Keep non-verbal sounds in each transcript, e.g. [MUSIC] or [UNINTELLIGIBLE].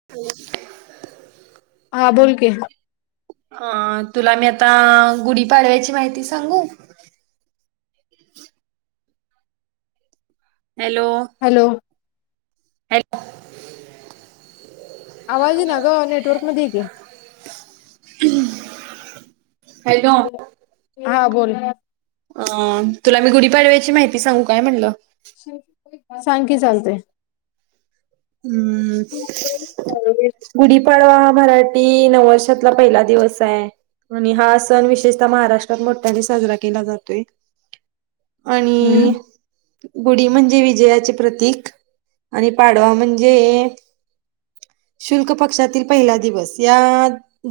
[INAUDIBLE] हा. बोल की. हां. तुला मी आता गुढीपाडव्याची माहिती सांगू? हॅलो हॅलो हॅलो आवाजे ना ग नेटवर्क मध्ये ये की. हम् हा बोल. अ तुला मी गुढीपाडव्याची माहिती सांगू काय म्हणलं.? सांग की चालते. हम् गुढीपाडवा हा मराठी नववर्षातला पहिला दिवस आहे. आणि हा सण विशेषतः महाराष्ट्रात मोठ्याने साजरा केला जातोय. आणि हम्म गुढी म्हणजे विजयाचे प्रतीक आणि पाट डवा म्हणजे शुल्क पक्षातील पहिला दिवस या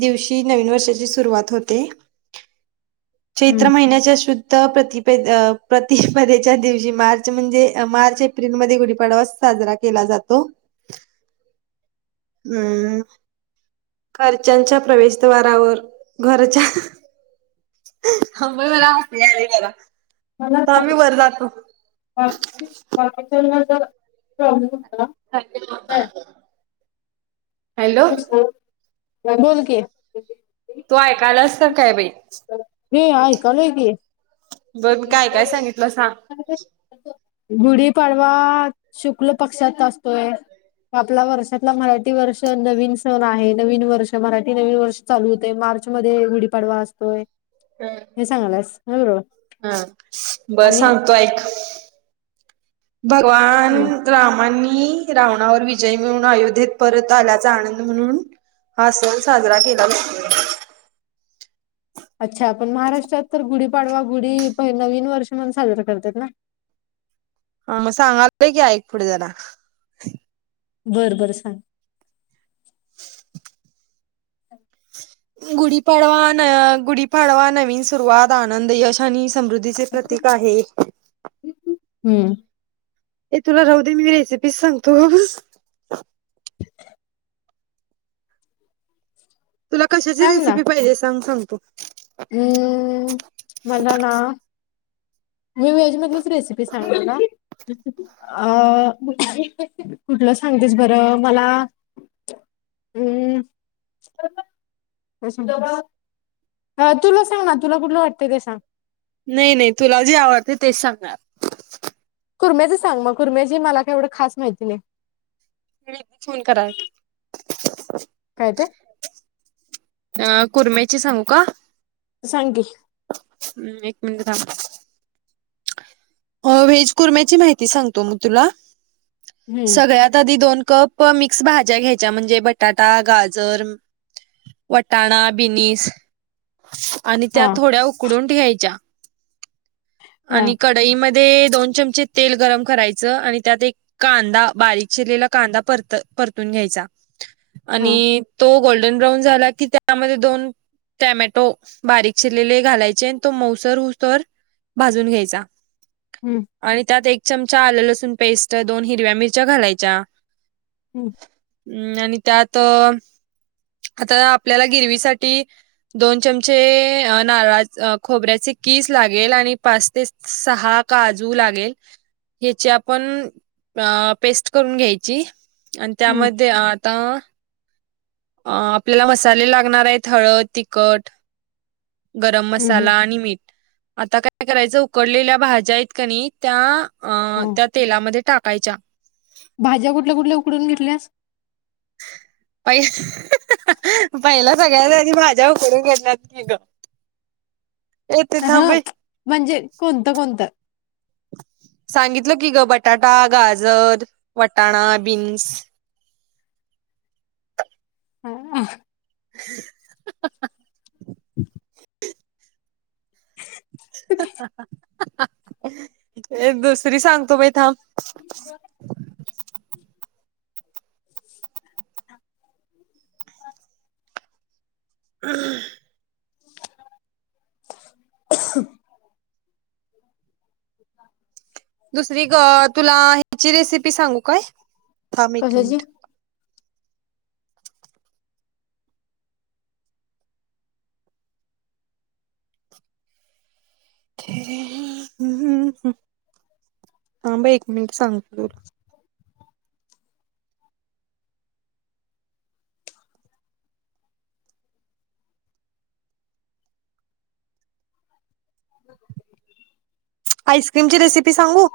दिवशी नवीन वर्षाची सुरुवात होते. चैत्र हम्म महिन्याच्या शु प्रतिप प्रतिपदेच्या दिवशी मार्च म्हणजे मार्च एप्रिलमध्ये गुढीपाडवा साजरा केला जातो. हम्म खर्च्यांच्या प्रवेशद्वारावर घरच्या अ मरा हात या मरा मला चाकी वाच्या होता [UNINTELLIGIBLE] हॅल हॅलो बसलोय तू बोल की तू ऐकायलास तर काय बाई हे ऐकालोय की बरं मी काय काय सांगितलं सांग गुढीपाडवा शुक्ल पक्षात असतोय आपला वर्षातला मराठी वर्ष सण नवीन सण आहे नवीन वर्ष मराठी नवीन वर्ष चालू होतेय मार्च मध्ये गुढीपाडवा असतोय हे सांगालास ह बरोबर हम बस आणि सांगतो ऐक भगवान हम्म रामांनी रावणावर विजय मिळून अयोध्येत परत आल्याचा आनंद म्हणून हा सण साजरा केला जातोय अच्छा पण महाराष्ट्रात तर गुढीपाडवा गुढीपण नवीन वर्ष म्हण साजरा करतात ना ह मग सांगालतोय की एक पुढे जरा बरं बरं सांग अ [UNINTELLIGIBLE] गुढीपाडवा अण गुढीपाडवा नवीन सुरुवात आनंद यश आणि समृद्धी हम्म ए तुला राहुदे मी रेसिपीज सांगतो [UNINTELLIGIBLE] तुला कशाची रेसिपी पाहिजे सांग सांगतो. हम् मला ना मी व्हेज मधलीच रेसिपी सांगणार ना. अ कुठलं सांगतेस बरं मला हम्म, खरंतर. हा, तुला सांग ना, तुला कुठलं वाटतय ते सांग. नाही नाही तुला जे आवडते तेच सांगणार. कुर्माची सांग मग, कुर्म्याची मला काय एवढं खास माहिती नाही. तुम्ही फोन करा. काय ते. अ कुर्म्याची सांगू का? सांग की, हम्म, एक मिनिट थांब. व्हेज कुर्म्याची माहिती सांगतो मग तुला हम्म सगळ्यात आधी दोन कप. प मिक्स भाज्या घ्यायच्या म्हणजे बटाटा, गाजर. वटाणा बिनिस. आणि त्या हा थोड्या उकडून घ्यायच्या हा आणि कट. ती मध्ये दोन चमचे तेल गरम करायचं आणि त्यात एक. कांदा बारीक शिरलेला कांदा परत परतून घ्यायचा हा आणि तो गोल्ड. गोल्डन ब्राऊन झाला की, त्यामध्ये दोन. टॅमॅटो बारीक शिरलेले घालायचे आणि तो मौसर होऊ तवर भाजून घ्यायचा. हम्म, आणि त्यात एक चमचा आलं लसूण पेस्ट दोन हिरव्या मिरच्या घालायच्या. हम्म, अम् आणि त्यात आता आपल्याला गिरवीसाठी. दोन चमचे नारळा खोबऱ्याचे कीस लागेल आणि पाच ते सा ''--'' सहा काजू लागेल. ह्याची आपण अ पेस्ट करून घ्यायची आणि हम्म त्यामध्ये आता. अ आपल्याला मसाले लागणार आहेत हळद तिखट. गरम हम्म हम्म. मसाला आणि मीठ आता काय. काय करायचं उकडलेल्या भाज्या आहेत कनी त्या अ हो त्या तेलामध्ये टाकायच्या. भाज्या कुठल्या कुठल्या उकडून घेतल्यास. पहि पहिला सांगायचं नाही मी भाजी उघडून घडल्यात. ग, ए ते हा, थांब बाई म्हणजे कोणतं कोणतं. सांगितलं की, ग बटाटा, गाजर, वटाणा, बीन्स. हा. हा हा हा, [INAUDIBLE] हम, एक दुसरी सांगतो बाई थांब. तस [INAUDIBLE] बर हमं, [INAUDIBLE] [INAUDIBLE] दुसरी ग तुला ह्याची रेसिपी सांगू काय थांब एक कशाची मिनिट. ते हम हम, थांब एक मिनिट सांगतो. ह [INAUDIBLE] आईस्क्रीमची रेसिपी सांगू?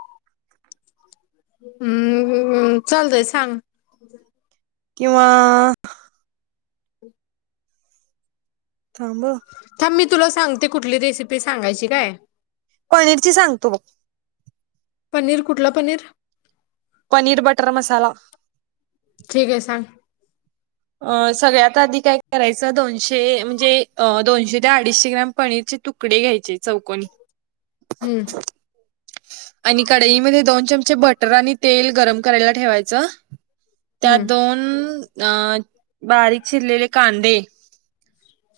हम्म हम्म, चालतय सांग. किंवा थांब थांब मी तुला सांगते कुटली रेसिपी सांगायची काय. पनीरची सांगतो बघ. पनीर कुठला पनीर? पनीर बटर मसाला. ठीक ये सांग. अं सगळ्यात आधी काय करायचं दोनशे म्हणजे दोनशे ते अडीचशे ग्राम पनीरचे तु कडे घ्यायचे चौकोनी. हम्म [INAUDIBLE] आणि कडईमध्ये दोन चमचे बटर आणि तेल गरम करायला ठेवायचं. त्यात हं, दोन अं, बारीक चिरलेले कांदे.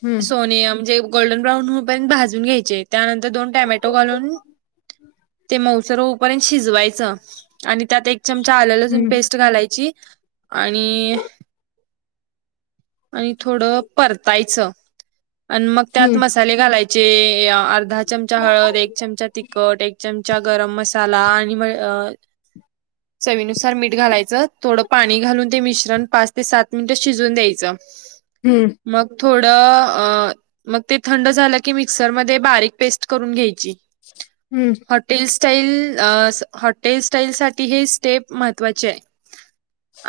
हं, सोनियम जे गोल्डन ब्राउन होउपर्यंत भाजून घ्यायचे त्यानंतर दोन टॅमेटो घालून, ते मऊसर होऊपर्यंत शिजवायचं, आणि त्यात एक चमचा आल लसून हं, पेस्ट घालायची, आणि आणि थोड परतायचं, आणि मग त्यात हं, मस् साले घालायचे अर्धा चमचा हळद एक चमचा ति कट एक चमचा गरम मसाला आणि अं, चवीनुसार मीठ घालायचं थोडं पाणी घालून ते मिश्रण पाच, ते सात मिनिट शिजून द्यायचं. हम्म मग थोडं अं मग ते थंड झालं की मिक्सरमध्ये बारीक पेस्ट करून घ्यायची. हम्म हॉटेल स्टाईल अं हॉटेल स्टाईलसाठी हे स्टेप महत्त्वाचीय.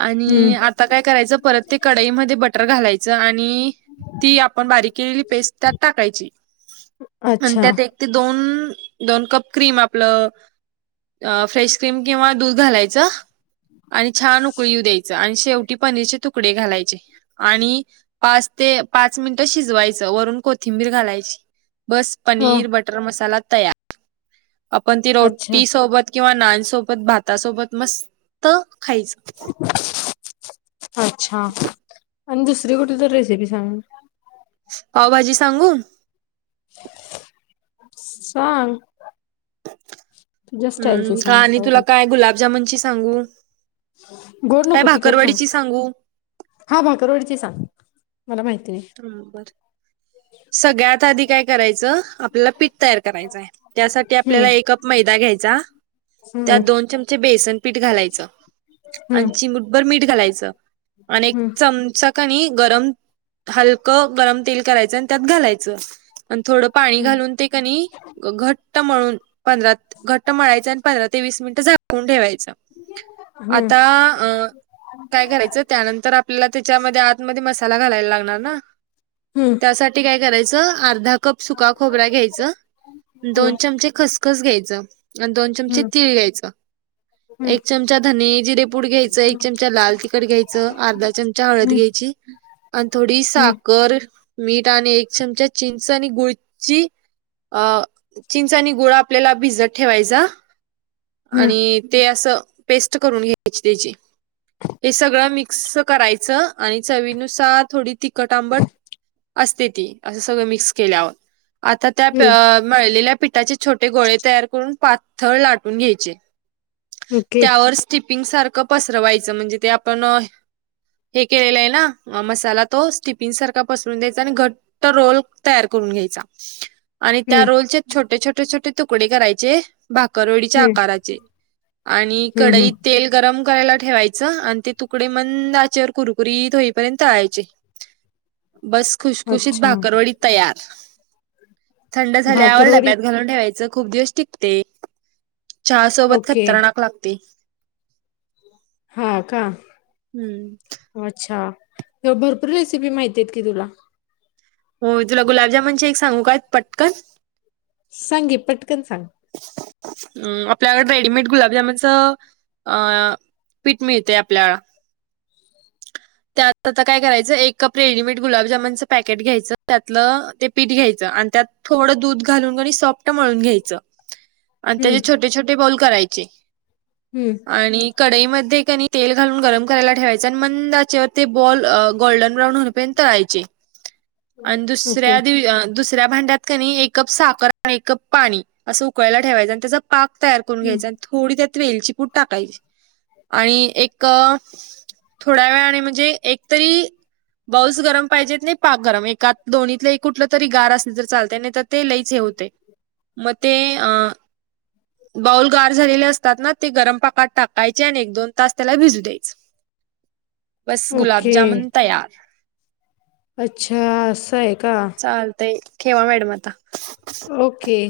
आणि हं. आता काय करायचं परत ते कढईमध्ये बटर घालायचं आणि, ती आपण बारीक केलेली पेस्ट त्यात टाकायची. आणि अच्छा! त्यात एक ते दोन दोन कप क्रीम आपलं फ्रेश क्रीम किंवा दूध घालायचं. आणि छान उकळी येऊ द्यायचं आणि शेवटी पनीरचे तुकडे घालायचे. आणि पाच ते पाच मिनिटं शिजवायचं वरून कोथिंबीर घालायची. बस हं. पनीर बटर मसाला तयार. आपण ती अच्छा, रोटीसोबत किंवा नानसोबत, भातासोबत मस्त खायचं. अच्छा! आणि दुसरी कुठली तर रेसिपी सांग? पावभाजी सांगू? सांग तुझ्या स्टाईलची हमं का सांग. आणि तुला अवघड काय गुलाबजामुनची सांगू? गोड काय नको तिखट सांग, भाकरवाडीची सांगू हा भाकरवडीची सांग मला माहितेय. हमं बर सगळ्यात आधी काय करायचं आपल्याला पीठ तयार करायचंय त्यासाठी आपल्याला हं, एक कप, मैदा घ्यायचा. त्यात हं, दोन चमचे बेसन पीठ घालायचं, हं, आन चिमूटभर मीठ घालायचं. आणि एक हं, चमचा कानी गरम, हलकं गरम तेल करायचं. आणि त्यात घालायचं आणि थोडं पाणी हं, घालून ते कनी, घट्ट म्हळून पंधरा घट्ट म्हळायचे आणि पंधरा ते वीस मिनिटं झाून ठेवायच. हं, आता अ काय करायचं? त्यानंतर आपल्याला त्याच्यामध्ये आतमध्ये मसाला घालायला लागणार ना, हं, हं, त्यासाठी करायच अर्धा कप सुका खोबर घ्यायच हं, दोन चमचे खसखस खसखस घ्यायचं आणि चमचे हं, तीळ घ्यायचं. हं, एक चमचा धनी जिरेपूड घ्यायचं एक चमचा लाल तिखट घ्यायचं अर्धा चमचा हळद हं, घ्यायची. आणि थोडी साखर मीठ आणि एक चमचा चिंच आणि गुळची अ चिंचाणी गुळा आपल्याला भिजत ठेवायचा. हं, आणि ते असं पेस्ट करून घ्यायची त्याची. हे सगळं मिक्स करायचं आणि चवीनुसार, थोडी तिखट आंबट असते ती असं सगळं मिक्स केल्यावर आता त्या, हं. मळलेल्या पिठाचे छोटे गोळे तयार करून पाथळ लाटून घ्यायचे. ओके. त्यावर सिपिंग सारखं पसरवायचं म्हणजे ते आपण हे केलेलं आहे ना मसाला. तो स्टिपिन सारखा पसरून द्यायचा आणि घट्ट रोल तयार करून घ्यायचा. आणि त्या हं, रोलचे छोटे छोटे छोटे तुकडे करायचे भाकरव डीच्या हं, आकाराचे. आणि हं, कडईत हं. तेल गरम करायला ठेवायचं आणि ते तुकडे मंद त्याच्यावर कुरकुरी धोईपर्यंताळायचे बस खुशखुशीत अच्छा. भाकरवडी तयार. थंड झाल्यावर भाकरवडी डब्यात घालून ठेवायचं खूप दिवस टिकते. चहा सोबत ओके. खतरनाक लागते. हा का.. हम्म.... अच्छा भरपूर रेसिपी माहिती आहेत की तुला. हो तुला गुलाबजामन चे सांगू काय पटकन. सांगे पटकन सांग. अम् आपल्याकड रेडीमेड गुलाबजामनच. अं पीठ मिळते आपल्याला. त्यात आता काय करायचं एक कप रेडीमेड गुलाबजामनचं पॅकेट घ्यायचं त्यातलंते पीठ घ्यायचं आणि त्यात. थोडं दूध घालून सॉफ्ट मळून घ्यायचं आणि त्याचे हं. छोटे छोटे बॉल करायचे. हम्म... आणि कडाईमध्ये कणी तेल घालून गरम करायला ठेवायचं आणि मंदाचेवर. ते बॉल गोल्डन ब्राउन होऊपर्यंत तळायचे आणि ओके. दुसऱ्या दु दुसऱ्या भांड्यात कनी एक कप साखर आणि एक कप पाणी असं उकलायला ठेवायचं आणि त्याच पाक तयार करून हं. घ्यायचा आणि थोडी त्यात वेलची पूट टाकायची आणि एक थोड्या वेळा आणि म्हणजे एकतरी बाल्स गरम पाहिजेत नाही पाक गरम एका दोन्तलं कुठलं तरी गार असले तर चालते नाही तर ते लईच हे होतय. ते, अ.. बॉल गार झालेले असतात ना ते गरम पाकात टाकायचे आणि एक दोन तास त्याला भिजू द्यायच. बस गुलाब ओके. जामन तयार. अच्छा आस आहे का. चालतय ठेवा मॅडम आता. ओके.